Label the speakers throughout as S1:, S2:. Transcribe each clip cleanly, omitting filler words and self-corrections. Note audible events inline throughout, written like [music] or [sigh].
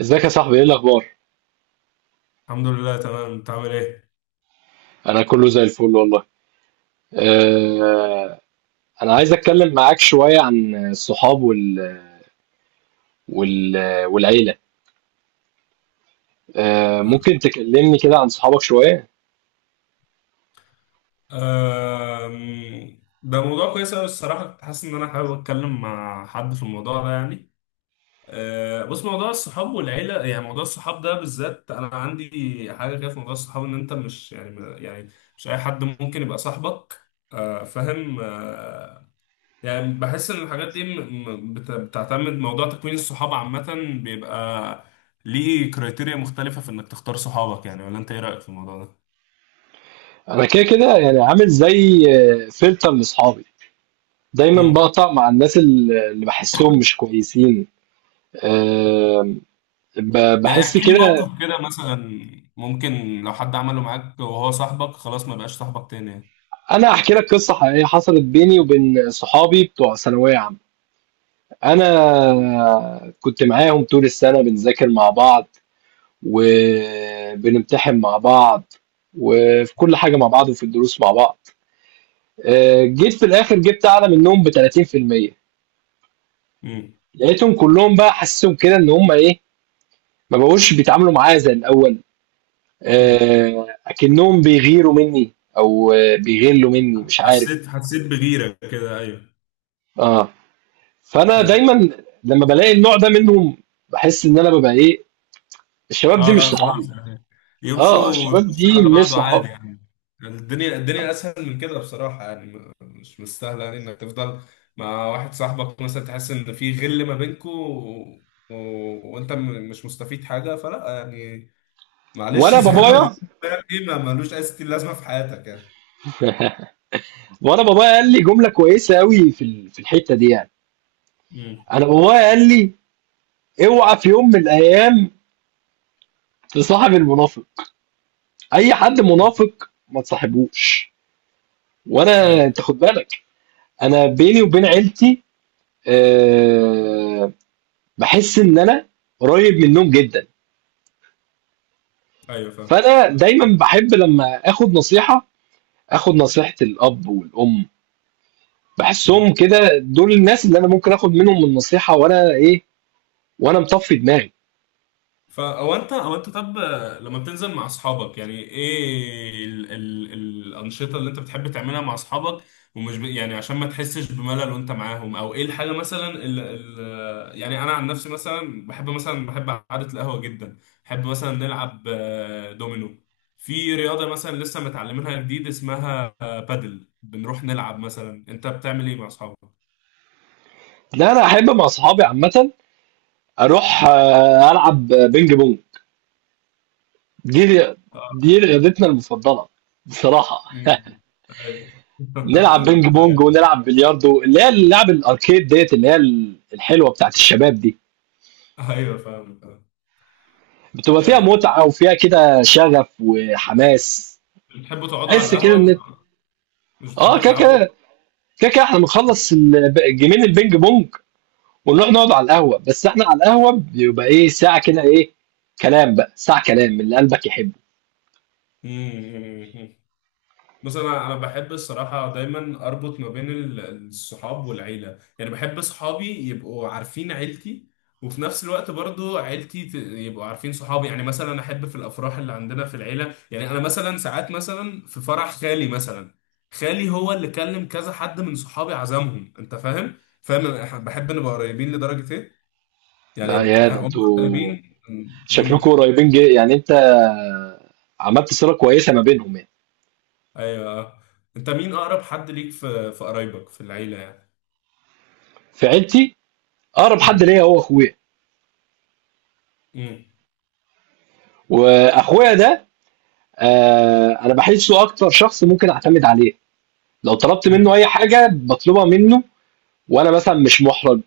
S1: ازيك يا صاحبي، ايه الاخبار؟
S2: الحمد لله، تمام. انت عامل ايه؟
S1: انا كله زي الفل والله. أه انا عايز اتكلم معاك شويه عن الصحاب وال... والعيله. ممكن تكلمني كده عن صحابك شويه؟
S2: ده موضوع كويس قوي الصراحه، كنت حاسس ان انا حابب اتكلم مع حد في الموضوع ده يعني. بص، موضوع الصحاب والعيله، يعني موضوع الصحاب ده بالذات انا عندي حاجه كده في موضوع الصحاب، ان انت مش يعني مش اي حد ممكن يبقى صاحبك. فاهم. يعني بحس ان الحاجات دي بتعتمد. موضوع تكوين الصحاب عامه بيبقى ليه كريتيريا مختلفه في انك تختار صحابك، يعني ولا انت ايه رايك في الموضوع ده؟
S1: انا كده كده يعني عامل زي فلتر لاصحابي. دايما بقطع مع الناس اللي بحسهم مش كويسين.
S2: مم.
S1: أه
S2: يعني
S1: بحس
S2: احكي لي
S1: كده.
S2: موقف كده مثلا، ممكن لو حد عمله معاك وهو صاحبك خلاص ما بقاش صاحبك تاني يعني.
S1: انا احكي لك قصه حقيقيه حصلت بيني وبين صحابي بتوع ثانويه عامه. انا كنت معاهم طول السنه بنذاكر مع بعض، وبنمتحن مع بعض، وفي كل حاجة مع بعض، وفي الدروس مع بعض. جيت في الآخر جبت أعلى منهم ب 30%.
S2: امم
S1: لقيتهم كلهم بقى حاسسهم كده إن هم إيه، ما بقوش بيتعاملوا معايا زي الأول.
S2: امم
S1: أكنهم بيغيروا مني، أو بيغلوا مني، مش عارف.
S2: حسيت بغيرة كده، ايوه،
S1: آه فأنا
S2: ايوه.
S1: دايما لما بلاقي النوع ده منهم، بحس إن أنا ببقى إيه، الشباب
S2: اه
S1: دي مش
S2: لا،
S1: صحابي.
S2: خلاص يعني
S1: آه،
S2: يمشوا
S1: الشباب
S2: وتخش على
S1: دي مش
S2: بعضه
S1: صحابي.
S2: عادي يعني. يعني الدنيا اسهل من كده بصراحة، يعني مش مستاهلة، يعني انك تفضل مع واحد صاحبك مثلا تحس ان في غل ما بينكوا، و... وانت مش مستفيد حاجة، فلا يعني. معلش، [laughs]
S1: وأنا
S2: زي ما
S1: بابايا
S2: بيقول فاهم ايه، ما ملوش اي ستين لازمة في حياتك يعني.
S1: وانا بابايا قال لي جمله كويسه قوي في في الحته دي يعني.
S2: امم.
S1: انا بابايا قال لي، اوعى في يوم من الايام تصاحب المنافق، اي حد منافق ما تصاحبوش. وانا انت
S2: ايوه.
S1: خد بالك، انا بيني وبين عيلتي، أه بحس ان انا قريب منهم جدا.
S2: ايوه، فاهم.
S1: فانا دايما بحب لما اخد نصيحه، اخد نصيحه الاب والام.
S2: امم.
S1: بحسهم كده دول الناس اللي انا ممكن اخد منهم النصيحه، وانا ايه، وانا مطفي دماغي.
S2: فا او انت او انت طب لما بتنزل مع اصحابك، يعني ايه ال ال الانشطه اللي انت بتحب تعملها مع اصحابك، ومش يعني عشان ما تحسش بملل وانت معاهم، او ايه الحاجه مثلا ال ال يعني انا عن نفسي مثلا بحب، مثلا بحب قعده القهوه جدا. بحب مثلا نلعب دومينو. في رياضه مثلا لسه متعلمينها جديد، اسمها بادل، بنروح نلعب. مثلا انت بتعمل ايه مع اصحابك؟
S1: لا، انا احب مع اصحابي عامه اروح العب بينج بونج. دي دي رياضتنا المفضله بصراحه.
S2: مم.
S1: [laughs]
S2: ايوه.
S1: نلعب بينج
S2: [laughs]
S1: بونج،
S2: ايوه.
S1: ونلعب بلياردو، اللي هي اللعب الاركيد ديت، اللي هي الحلوه بتاعت الشباب دي.
S2: ايوه، فاهم، فاهم.
S1: بتبقى فيها
S2: أه.
S1: متعه وفيها كده شغف وحماس.
S2: بتحبوا تقعدوا على
S1: تحس كده
S2: القهوة،
S1: ان،
S2: مش
S1: اه،
S2: بتحبوا
S1: كده
S2: تلعبوا؟
S1: كده كده كده احنا بنخلص جيمين البينج بونج، ونروح نقعد على القهوه. بس احنا على القهوه بيبقى ايه، ساعه كده ايه، كلام بقى، ساعه كلام من اللي قلبك يحبه.
S2: مم. بص، انا بحب الصراحه دايما اربط ما بين الصحاب والعيله، يعني بحب صحابي يبقوا عارفين عيلتي، وفي نفس الوقت برضو عيلتي يبقوا عارفين صحابي. يعني مثلا احب في الافراح اللي عندنا في العيله، يعني انا مثلا ساعات مثلا في فرح خالي مثلا، خالي هو اللي كلم كذا حد من صحابي عزمهم، انت فاهم. فاهم. أنا بحب نبقى قريبين لدرجه ايه،
S1: آه
S2: يعني
S1: يا ده،
S2: هم
S1: انتوا
S2: قريبين.
S1: شكلكم
S2: امم،
S1: قريبين جي يعني، انت عملت صله كويسه ما بينهم يعني.
S2: ايوه، آه. انت مين اقرب حد ليك في قرايبك في العيله يعني؟
S1: في عيلتي، اقرب حد ليا هو اخويا.
S2: امم
S1: واخويا ده، آه، انا بحسه اكتر شخص ممكن اعتمد عليه. لو طلبت منه
S2: امم
S1: اي حاجه بطلبها منه، وانا مثلا مش محرج،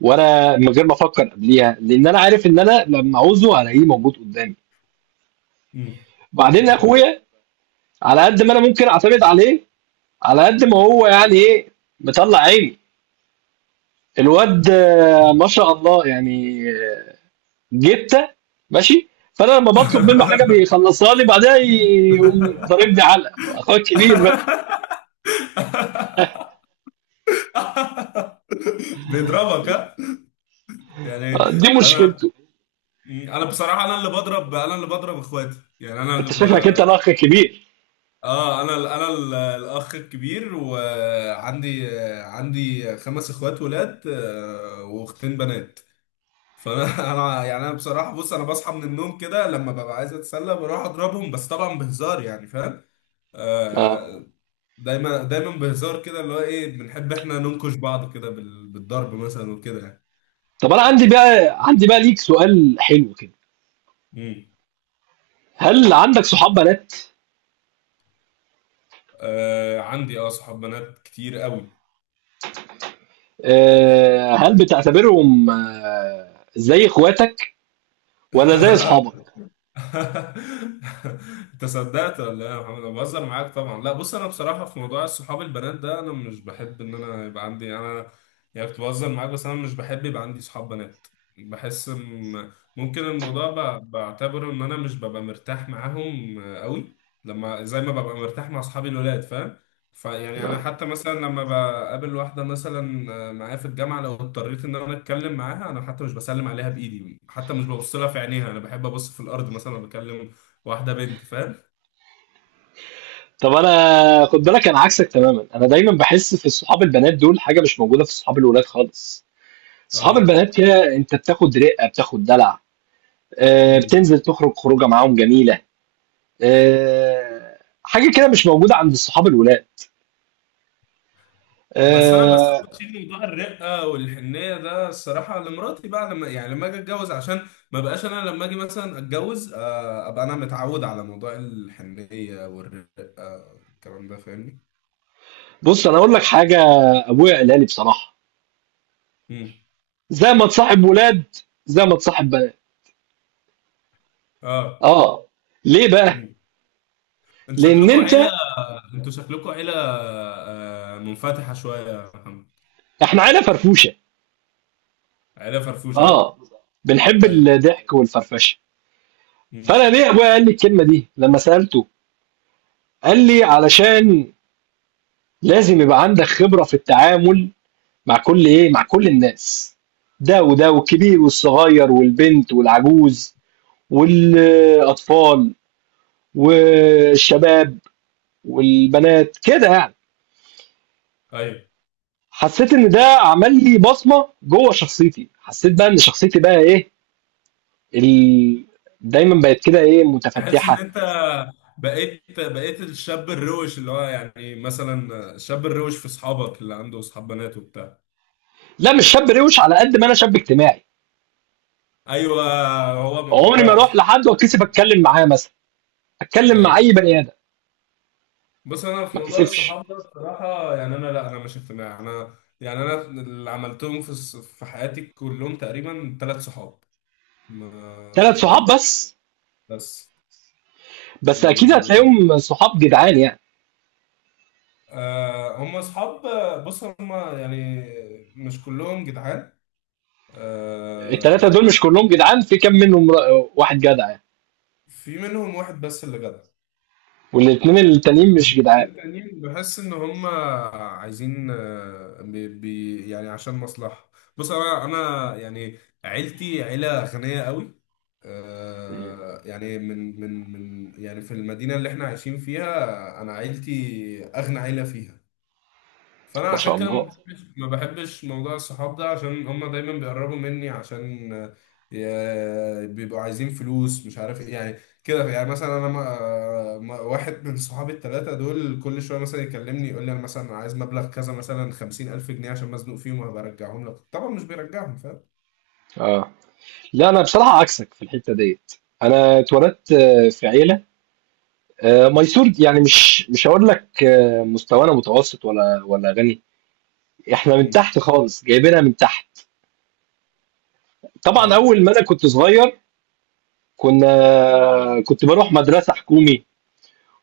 S1: وانا من غير ما افكر قبليها، لان انا عارف ان انا لما عاوزه هلاقيه موجود قدامي.
S2: امم
S1: بعدين
S2: انا فاهم.
S1: اخويا على قد ما انا ممكن اعتمد عليه، على قد ما هو يعني ايه، مطلع عيني. الواد ما شاء الله يعني، جبته ماشي. فانا لما بطلب منه حاجه
S2: [laughs]
S1: بيخلصها لي، بعدها يقوم ضاربني علقه، اخويا الكبير بقى.
S2: بيضربك، ها؟ يعني
S1: دي
S2: انا،
S1: مشكلته.
S2: بصراحه انا اللي بضرب، اخواتي، يعني
S1: انت شكلك انت الاخ الكبير.
S2: اه، انا الاخ الكبير، وعندي خمس اخوات ولاد واختين بنات. فانا [laughs] انا يعني انا بصراحه بص، انا بصحى من النوم كده لما ببقى عايز اتسلى بروح اضربهم، بس طبعا بهزار يعني، فاهم.
S1: اه.
S2: آه، دايما دايما بهزار كده، اللي هو ايه بنحب احنا ننكش بعض كده بالضرب مثلا وكده يعني.
S1: طب انا عندي بقى، عندي بقى ليك سؤال حلو كده،
S2: امم.
S1: هل عندك صحاب بنات؟
S2: آه، عندي، اه، صحاب بنات كتير قوي.
S1: آه، هل بتعتبرهم آه زي اخواتك ولا زي اصحابك؟
S2: [laughs] [laughs] انت صدقت ولا ايه يا محمد؟ انا بهزر معاك طبعا، لا. بص، انا بصراحه في موضوع الصحاب البنات ده انا مش بحب ان انا يبقى عندي، انا يعني كنت بهزر معاك، بس انا مش بحب يبقى عندي صحاب بنات. بحس إن- ممكن الموضوع بعتبره ان انا مش ببقى مرتاح معاهم قوي، لما زي ما ببقى مرتاح مع اصحابي الولاد، فاهم. فيعني انا
S1: آه.
S2: حتى مثلا لما بقابل واحده مثلا معايا في الجامعه، لو اضطريت ان انا اتكلم معاها، انا حتى مش بسلم عليها بايدي، حتى مش ببص لها في عينيها، انا بحب ابص في الارض مثلا لما بكلم واحده بنت، فاهم.
S1: طب انا خد بالك انا عكسك تماما. انا دايما بحس في الصحاب البنات دول حاجه مش موجوده في صحاب الولاد خالص. صحاب
S2: اه.
S1: البنات كده انت بتاخد رقه، بتاخد دلع،
S2: مم.
S1: بتنزل تخرج خروجة معاهم جميلة، آآ حاجة كده مش موجودة عند الصحاب الولاد.
S2: بس انا بس أنا
S1: آآ
S2: بشيل موضوع الرقه والحنيه ده الصراحه لمراتي بقى، لما يعني لما اجي اتجوز، عشان ما بقاش انا لما اجي مثلا اتجوز ابقى انا متعود على موضوع الحنيه والرقه والكلام ده، فاهمني.
S1: بُص أنا هاقول لك حاجة، أبويا قالها لي بصراحة،
S2: امم.
S1: زي ما تصاحب ولاد، زي ما تصاحب بنات.
S2: اه.
S1: آه، ليه بقى؟
S2: مم. انتوا
S1: لإن
S2: شكلكم عيلة،
S1: أنت،
S2: منفتحة شوية يا محمد.
S1: إحنا عيلة فرفوشة،
S2: عيلة فرفوشة، ها؟
S1: آه، بنحب
S2: ايوه.
S1: الضحك والفرفشة.
S2: مم.
S1: فأنا ليه أبويا قال لي الكلمة دي لمّا سألته؟ قال لي: "علشان لازم يبقى عندك خبرة في التعامل" مع كل ايه، مع كل الناس، ده وده، والكبير والصغير، والبنت والعجوز، والاطفال، والشباب، والبنات كده يعني.
S2: ايوه،
S1: حسيت ان ده عمل لي بصمه جوه شخصيتي. حسيت بقى ان شخصيتي بقى ايه، ال... دايما بقت كده ايه،
S2: تحس ان
S1: متفتحه.
S2: انت بقيت الشاب الروش، اللي هو يعني مثلا الشاب الروش في اصحابك اللي عنده اصحاب بنات وبتاع.
S1: لا مش شاب روش، على قد ما انا شاب اجتماعي.
S2: ايوه. هو من
S1: عمري ما
S2: موضوع.
S1: اروح لحد واتكسف اتكلم معاه مثلا، اتكلم مع
S2: ايوه،
S1: اي بني ادم
S2: بص انا في
S1: ما
S2: موضوع
S1: اتكسفش.
S2: الصحاب ده بصراحه يعني انا، لا انا مش اقتناع، انا يعني انا اللي عملتهم في في حياتي كلهم تقريبا ثلاث صحاب، ما
S1: ثلاث صحاب
S2: يعني،
S1: بس؟
S2: بس
S1: بس اكيد
S2: و،
S1: هتلاقيهم صحاب جدعان يعني.
S2: آه، هم اصحاب، بص هم يعني مش كلهم جدعان.
S1: الثلاثه دول
S2: آه،
S1: مش كلهم جدعان؟ في كام منهم واحد جدع يعني،
S2: في منهم واحد بس اللي جدع،
S1: والاثنين التانيين مش
S2: الاتنين
S1: جدعان؟
S2: التانيين بحس ان هم عايزين بي بي يعني عشان مصلحة. بص، انا يعني عيلتي عيلة غنية قوي، آه يعني من، يعني في المدينة اللي احنا عايشين فيها انا عيلتي اغنى عيلة فيها، فانا
S1: ما شاء
S2: عشان كده ما
S1: الله.
S2: بحبش، ما بحبش موضوع الصحاب ده عشان هما دايما بيقربوا مني، عشان بيبقوا عايزين فلوس مش عارف ايه يعني. كده يعني مثلا انا ما آه، ما- واحد من صحابي الثلاثه دول كل شويه مثلا يكلمني يقول لي، انا مثلا عايز مبلغ كذا، مثلا 50000 جنيه عشان مزنوق فيهم وهبقى ارجعهم لك، طبعا مش بيرجعهم، فاهم.
S1: اه، لا انا بصراحه عكسك في الحته ديت. انا اتولدت في عيله ميسور يعني. مش هقول لك مستوانا متوسط ولا غني، احنا من
S2: مم.
S1: تحت خالص، جايبينها من تحت. طبعا
S2: ايوه.
S1: اول ما انا كنت صغير، كنا، كنت بروح مدرسه حكومي،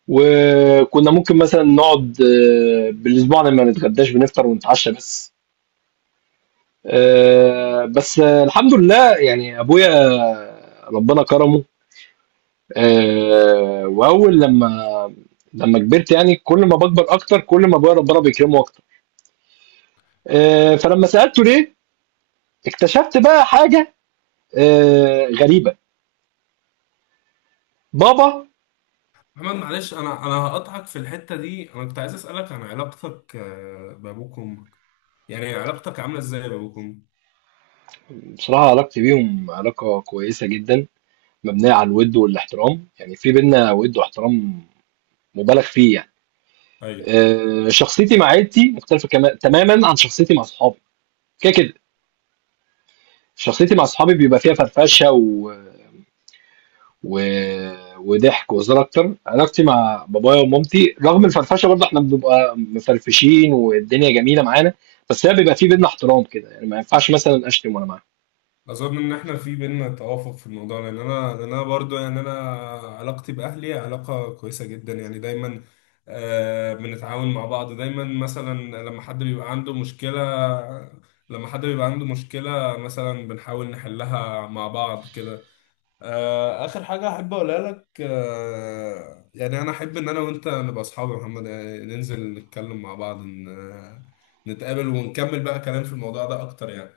S1: وكنا ممكن مثلا نقعد بالاسبوع لما نتغداش، بنفطر ونتعشى بس. بس الحمد لله يعني، ابويا ربنا كرمه. واول لما، كبرت يعني، كل ما بكبر اكتر كل ما ابويا ربنا بيكرمه اكتر. فلما سالته ليه، اكتشفت بقى حاجه غريبه. بابا.
S2: محمد، معلش، انا هقطعك في الحته دي. انا كنت عايز اسالك عن علاقتك بابوك وامك، يعني علاقتك عامله ازاي بابوك وامك؟
S1: بصراحه علاقتي بيهم علاقه كويسه جدا، مبنيه على الود والاحترام، يعني في بينا ود واحترام مبالغ فيه يعني.
S2: ايوه،
S1: شخصيتي مع عيلتي مختلفه تماما عن شخصيتي مع صحابي. كده كده شخصيتي مع اصحابي بيبقى فيها فرفشه و... وضحك وهزار اكتر. علاقتي مع بابايا ومامتي رغم الفرفشه برضه احنا بنبقى مفرفشين والدنيا جميله معانا، بس هي بيبقى في بينا احترام كده يعني، ما ينفعش مثلا اشتم وانا معاهم.
S2: اظن ان احنا في بينا توافق في الموضوع، لان انا، برضو يعني انا علاقتي باهلي علاقه كويسه جدا يعني، دايما آه بنتعاون مع بعض دايما، مثلا لما حد بيبقى عنده مشكله، مثلا بنحاول نحلها مع بعض كده. آه، اخر حاجه احب اقولها لك، آه يعني انا احب ان انا وانت نبقى اصحاب يا محمد، يعني ننزل نتكلم مع بعض، نتقابل ونكمل بقى كلام في الموضوع ده اكتر يعني.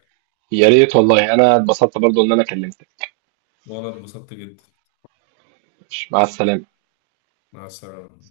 S1: يا ريت والله، انا اتبسطت برضه ان انا كلمتك.
S2: وانا اتبسطت جدا.
S1: مع السلامه.
S2: مع السلامة.